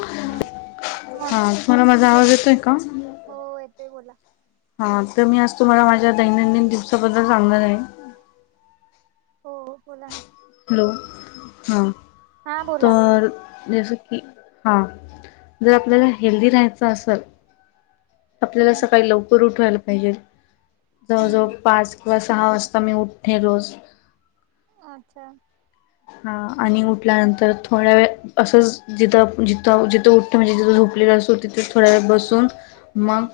हा तुम्हाला माझा आवाज येतोय का हो-हो येतोय बोला हा तर मी आज तुम्हाला माझ्या दैनंदिन दिवसाबद्दल सांगणार आहे. हो बोला ना हॅलो हा हा बोला तर जस की हा जर आपल्याला हेल्दी रहायचं असल आपल्याला हम्म सकाळी लवकर उठायला पाहिजे. जवळ-जवळ हम्म पाच किंवा सहा वाजता मी उठते रोज अच्छा हा आणि उठल्यानंतर थोड्या वेळ असंच जिथं -जिथं, जिथं उठतो म्हणजे जिथं झोपलेलं असतो तिथे थोड्या वेळ बसून मग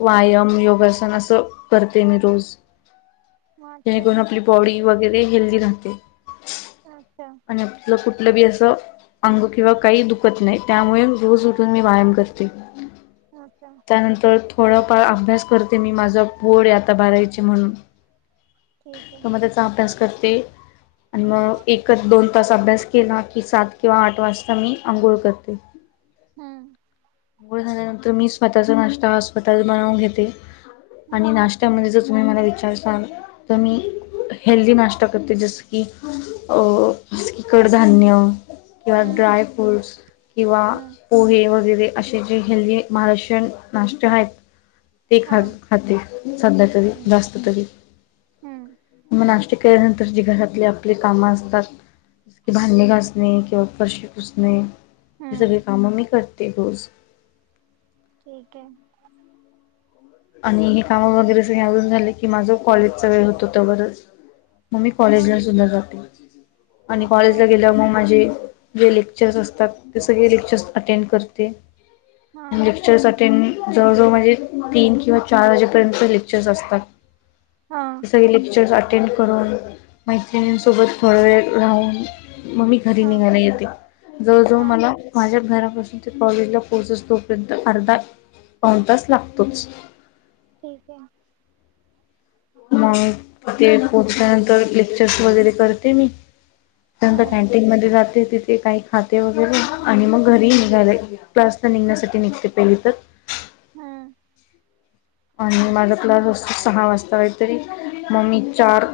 व्यायाम योगासन असं करते मी रोज अच्छा जेणेकरून आपली बॉडी वगैरे हेल्दी राहते. अच्छा आणि आपलं कुठलं बी अस अंग किंवा काही दुखत नाही त्यामुळे रोज उठून मी व्यायाम करते. अच्छा त्यानंतर थोडाफार अभ्यास करते मी माझा बोर्ड आता बारावीचे म्हणून ठीक आहे तर मग त्याचा अभ्यास करते आणि मग एकच दोन तास अभ्यास केला की सात किंवा आठ वाजता मी आंघोळ करते. हम्म आंघोळ झाल्यानंतर मी स्वतःचा नाश्ता हा स्वतः बनवून घेते आणि हम्म नाश्त्या म्हणजे तुम्ही मला विचारसाल तर मी हेल्दी नाश्ता करते जसं की अ जस की कडधान्य किंवा हम्म ड्राय फ्रूट्स किंवा हम्म पोहे वगैरे असे जे हेल्दी महाराष्ट्रीयन नाष्टे आहेत ते हा खा खाते सध्या तरी हम्म जास्त तरी हम्म मग नाश्ते केल्यानंतर जी घरातली आपली काम अस तात की भांडी घासणे किंवा फरशी पुुसणे हे सगळी हम्म कामं मी करते रोज ठीक आहे. आणि हे कामं वगैरे सगळे आवरून झाले की माझं कॉलेजचा वेळ होतो तोवर मग मी हा कॉलेजला सुद्धा जाते आणि अच्छा कॉलेजला गेल्यावर मग माझी जे लेक्चर्स असतात ते सगळे लेक्चर्स अटेंड करते हा लेक्चर्स अटेंड जवळ जवळ म्हणजे तीन किंवा चार वाजेपर्यंत लेक्चर्स असतात. हा सगळे लेक्चर अटेंड करून मैत्रिणीसोबत थोडा वेळ राहून. मग मी घरी हा निघायला येते जवळ जवळ हा मला. माझ्या घरापासून ते कॉलेजला पोहोचत तोपर्यंत अर्धा पिऊन तास लागतोच. ठीक आहे मग ते पोहोचल्यानंतर लेक्चर्स वगैरे करते मी त्यांत हम्म कॅन्टीन मध्ये जाते तिथे काही खाते वगैरे आणि मग घरी निघालंय ते क्लासला निघण्यासाठी निघते पहिली तर हम्म आणि माझा क्लास अस सहा वाजता काही तरी मम्मी चार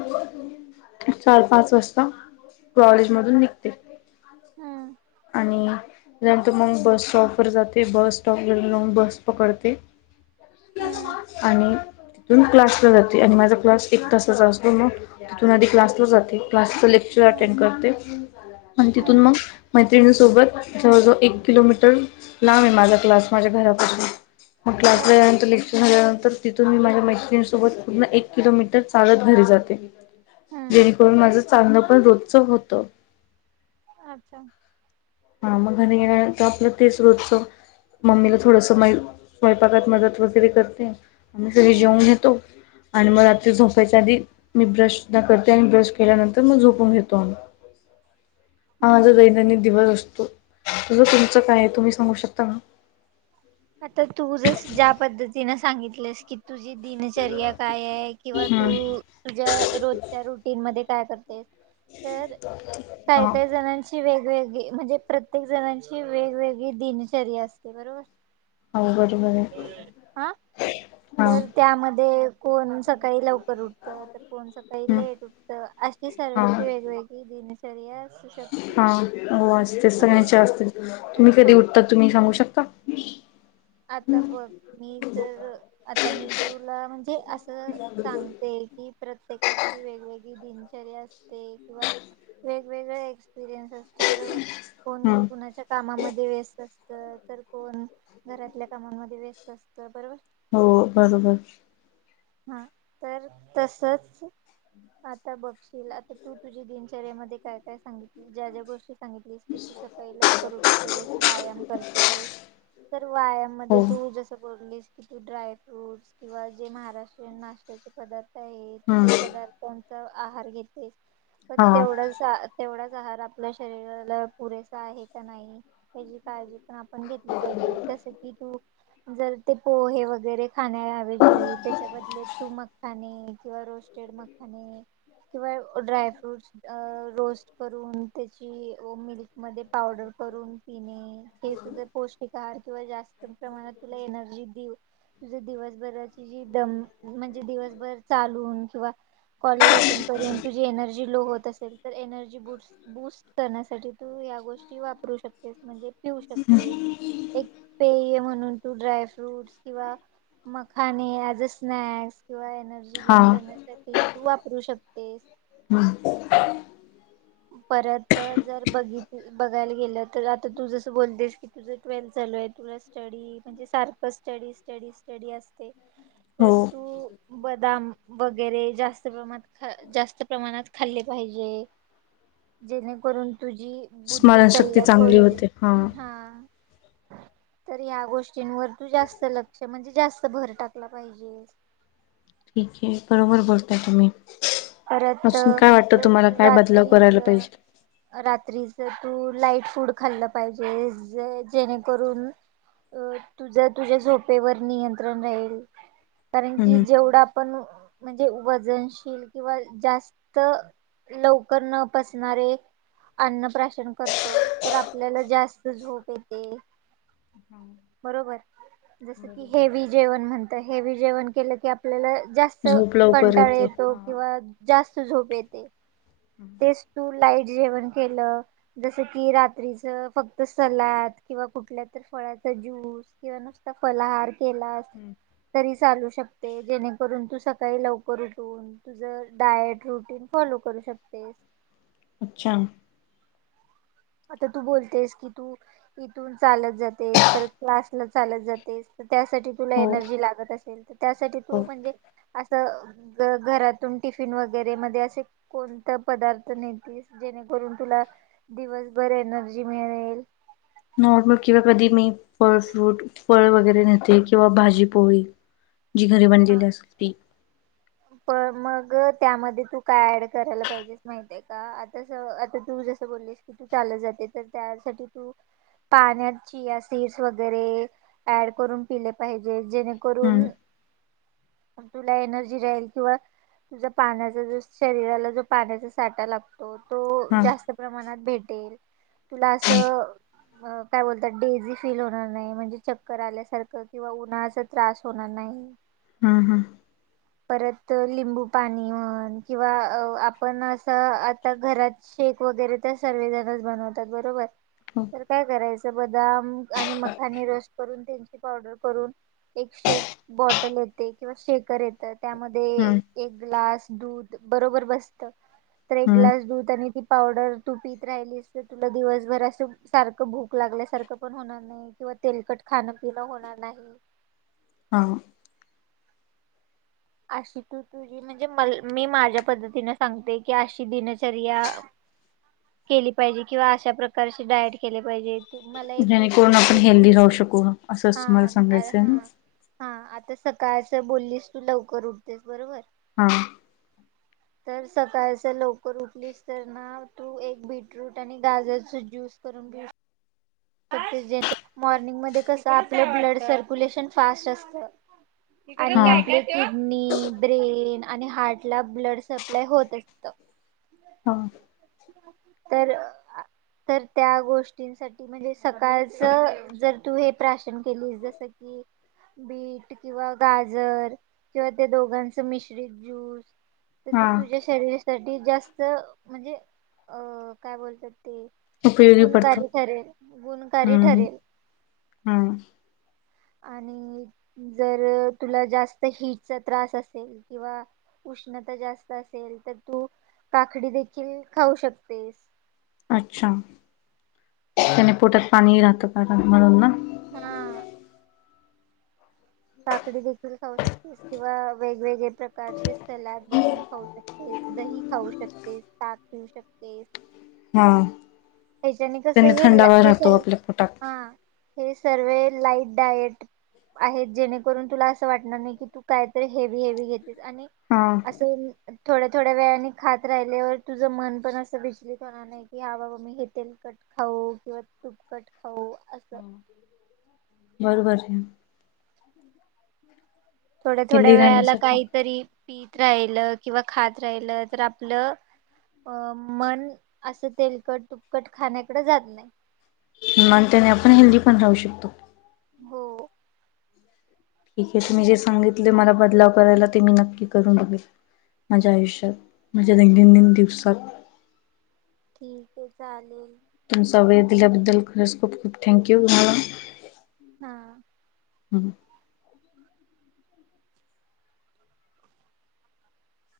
चार पाच वाजता कॉलेज मधून निघते. हम्म आणि नाही तर मग बस स्टॉप वर जाते. बस स्टॉप वर जाऊन बस पकडते. हम्म आणि तिथून क्लासला जाते आणि माझा क्लास एक तासाचा असतो मग तिथून आधी क्लासला जाते. क्लासच लेक्चर हम्म हम्म अटेंड करते आणि तिथून हम्म मग. मैत्रिणीसोबत जवळजवळ एक किलोमीटर लांब आहे माझा क्लास माझ्या घरापासून मग हो क्लासला जायचं तुम्ही झाल्यानंतर तिथून मी माझ्या मैत्रिणीसोबत पूर्ण एक किलोमीटर चालत घरी जाते. हम्म जेरीकरून माझं चांगलं पण रोजचं होत. अच्छा हा मग घर गेल्यानंतर आपलं तेच रोच. मम्मीला थोडस मय स्वयंपाकात मदत वगैरे करते. आम्ही सगळे जेवन हम्म घेतो. आणि मग आता झोपायच्या आधी मी ब्रश सुद्धा करते आणि ब्रश केल्यानंतर मग झोपून घेतो आम्ही पैसा [inaudible] हा माझा हम्म दैनंदिन दिवस असतो. तस तुमचा काय? आहे तुम्ही सांगू शकता ना. आता तू जस ज्या पद्धतीनें सांगितलंस की तुझी दिनचर्या काय आहे. किंवा तू हां तुझ्या रोजच्या रुटीन मध्ये काय करते तर काय हां काही जणांची वेगवेगळी म्हणजे प्रत्येक जणांची वेगवेगळी दिनचर्येया असते बरोबर. अवघड आहे बर. हा तर त्यामध्ये कोण सकाळी लवकर उठ तर कोण सकाळी हं लेट उठत. अशी सर्वांची वेगवेगळी दिनचर्या असु शकते. हा हो असते बरोबर सगळ्यांची असते. तुम्ही कधी हा उठतात. तुम्ही सांगू शकता? आता बघ मी तर आता मी तुला म्हणजे अस सांगते कि प्रत्येकाची वेगवेगळी दिनचर्या असते. ते किंवा वेगवेगळे एक्सपिरियन्स असतो बरोबर. हां कोणी कुणाच्या कामामध्ये वेस्त असत. तर कोण घरातल्या काममध्ये वेस्त असत बरोबर. हो बरोबर. हा तर तसच आता बघशील आता तू तुझी दिनचर्यामध्ये काय काय सांगितली. ज्या ज्या गोष्टी सांगितलीस की, तू सकाळी लवकर उठतेस. व्यायाम करतेस. तर वायाम मध्ये हो तू जस बोललीस ड्राय फ्रूट्स किंवा जे महाराष्ट्रीय नाश्त्याचे पदार्थ आहेत हां ते पदार्थ त्यांचा आहार घेते. पण हां तेवढ तेवढाच आहार आपल्या शरीराला पुरेसा आहे का नाही ह्याची काळजी पण आपण घेतली पाहिजे. जस की तू जर ते पोहे वगैरे खाण्याऐवजी त्याच्याबद् मखाने किंवा रोस्टेड मखाने. किंवा ड्राय फ्रूटस. अ रोस्ट करून, त्याची व मिल्कमध्ये पावडर करून पिणे. ते सुद्धा पोस्ट जास्त प्रमाणात तुला एनर्जी देवून तुझ दिवसभराची जी दम म्हणजे दिवसभर चालून किंवा कॉलेज अटेंड करून तुझी एनर्जी लो होत असेल तर एनर्जी बुटस बूस्ट करण्यासाठी तू या गोष्टी वापरू शकतेस. म्हणजे पिऊ शकतेस. एक पेय म्हणून तू ड्राय फ्रूटस किंवा मखाने याजस स्नॅक्स किंवा एनर्जी हा गेन करण्यासाठी तू वापरू शकतेस. हम्म परत जर बघित बघायला गेल तर आता तू जस बोलतेस की तुझ ट्वेल्थ चालू आहे. तुला स्टडी म्हणजे, सारख स्टडी स्टडी स्टडी असते. हो तर तू बदाम वगैरे जास्त प्रमाणात जास्त प्रमाणात खाल्ले पाहिजे. जेणेकरून तुझी बुद्धी स्मरणशक्ती तल्लक चांगली होईल. होते हा तर या गोष्टींवर तू जास्त लक्ष म्हणजे जास्त भर टाकला पाहिजे. ठीक आहे. बरोबर बोलताय तुम्ही. परत अजून काय वाटत तुम्हाला? काय बदलाव करायला रात्रीच पाहिजे. रात्रीच तू लाईट फूड खाल्ल पाहिजेस जे जेणेकरून अ तुझ तुझ्या झोपेवर नियंत्रण राहील. कारण की, हम्म जेवढ आपण म्हणजे वजनशील किंवा जास्त लवकर न पचणारे अन्नप्राशन करतो. तर आपल्याला जास्त झोप येते. हा बरोबर जस की बरोबर हेवी जेवण म्हणत. हेवी जेवण केल की आपल्याला जास्त अस झोप लवकर कंटाळा येते येतो. हा किंवा जास्त झोप येते. तेच तू लाईट जेवण केल जस कि रात्रीच फक्त सलाद किंवा कुठल्या तर फळाचा ज्यूस. किंवा नुसता फलाहार केलास. हम्म. तरी चालू शकते. जेणेकरून तू सकाळी लवकर उठून तुझ डायट रुटीन फॉलो करू शकतेस. अच्छा. आता तू बोलतेस की, तू इथून चालत जातेस. परत क्लासला चालत जातेस. तर त्यासाठी तुला हो एनर्जी लागत असेल तर, त्यासाठी हो तू म्हणजे असं घरातून टिफिन वगैरे मध्ये असे कोणता पदार्थ नेतीस जेणेकरून तुला दिवसभर एनर्जी मिळेल. नॉर्मल किंवा कधी मी फळ, फ्रूट, फळ वगैरे नेते किंवा भाजी पोळी. जी घरी बनलेली असती. पण मग त्यामध्ये तू काय ऍड करायला पाहिजे? माहित आहे का. आता आता तू जस बोललीस की तू चालत जाते तर त्यासाठी तू पाण्यात चिया सिड्स वगैरे ऍड करून पिल पाहिजे. जेणेकरून हम्म तुला एनर्जी राहील किंवा तुझ्या पाण्याचा जस शरीराला जो पाण्याचा साठा लाग तो. तो हा जास्त प्रमाणात भेटेल तुला असं. अ काय बोलतात डेझी फील होणार नाही. म्हणजे चक्कर आल्यासारखं किंवा उन्हाळ्या चा त्रास होणार नाही. हम हम. परत लिंबू पाणी म्हण. किंवा आपण असं आता घरात शेक वगैरे तर सर्वजणच बनवतात बरोबर. हो तर काय करायचं. बदाम आणि मखानी रेस्ट करून त्यांची पावडर करून एक शेक बॉटल येते किंवा शेकर येतं त्यामध्ये हम्म एक ग्लास दूध बरोबर बसत. तर एक हम्म ग्लास दूध आणि ती पावडर तू पीत राहिलीस अस तुला दिवसभर असं सारखं भूक लागल्यासारखं पण होणार नाही. किंवा तेलकट खाणं पिणं होणार नाही. हा. अशी तू तुझी म्हणजे म मी माझ्या पद्धतीनें सांगते की अशी दिनचर्या केली पाहिजे किंवा अशा प्रकारचे डायट केली पाहिजे. मला एक जेणेकरून आपण बीटरूटचा ज्यूस हेल्दी राहू शकू. हा असंच तुम्हाला हा सांगायचं आहे ना. हा आता सकाळच बोललीस तू लवकर उठतेस बरोबर. हा. तर सकाळच लवकर उठलीस तर ना. तू एक बीटरूट आणि गाजरचा ज्यूस करून घे. आता जेणेकरून मॉर्निंगमध्ये कसं आपलं ब्लड सर्क्युलेशन फास्ट असतं. हा आणि आपल्या किडनी ब्रेन आणि हार्ट ला ब्लड सप्लाय होत असत. हा. तर, तर त्या गोष्टींसाठी म्हणजे सकाळच जर तू हे प्राशन केलीस जस की, बीट किंवा गाजर किंवा ते दोघांच मिश्रित ज्यू स. तर हा ते तुझ्या शरीरासाठी जास्त म्हणजे अ काय बोलतात ते उपयोगी पडतो गुणकारी ठरेल. गुणकारी हम्म ठरेल हां. आणि जर तुला जास्त हिटचा त्रास असेल किंवा उष्णता जास्त असेल तर तु काकडी देखील खाऊ शकतेस. अच्छा त्याने पोटात पाणी राहतं कारण म्हणून ना? हा काकडी देखील खाऊ शकते. किंवा वेगवेगळे प्रकारचे सलाद बनून खाऊ शकते, दही खाऊ शकते. साथ घेऊ शकतेस. हा ह्याच्याने कसं त्याने हे थंडावा हे राहतो आपल्या पोटात सर्वे हे सर्व लाईट डायट आहेत जेणेकरून तुला असं वाटणार नाही की तू कायतरी हेवी हेवी घेतेस आणि हां असं थोड्या थोड्या वेळाने खात राहिल्यावर तुझं मन पण असं विचलित होणार. नाही की हा बाबा मी हे तेल कट खाऊ किंवा तूप कट खाऊ असं. बरोबर आहे. थोड्या थोड्या हेल्दी वेळाला राहण्यासाठी काहीतरी पित राहिल किंवा खात राहिल तर आपलं - अ मन असं तेलकट तुपकट खाण्याकड जात नाही. मग त्याने आपण हेल्दी पण राहू शकतो. हो ठीक आहे तुम्ही जे सांगितले मला बदलाव करायला ते मी नक्की करून बघेल. माझ्या आयुष्यात माझ्या हा दैनंदिन दिवसात. ठीक आहे चालेल. तुमचा वेळ दिल्याबद्दल खरंच खूप खूप थँक्यू तुम्हांला. हा हम्म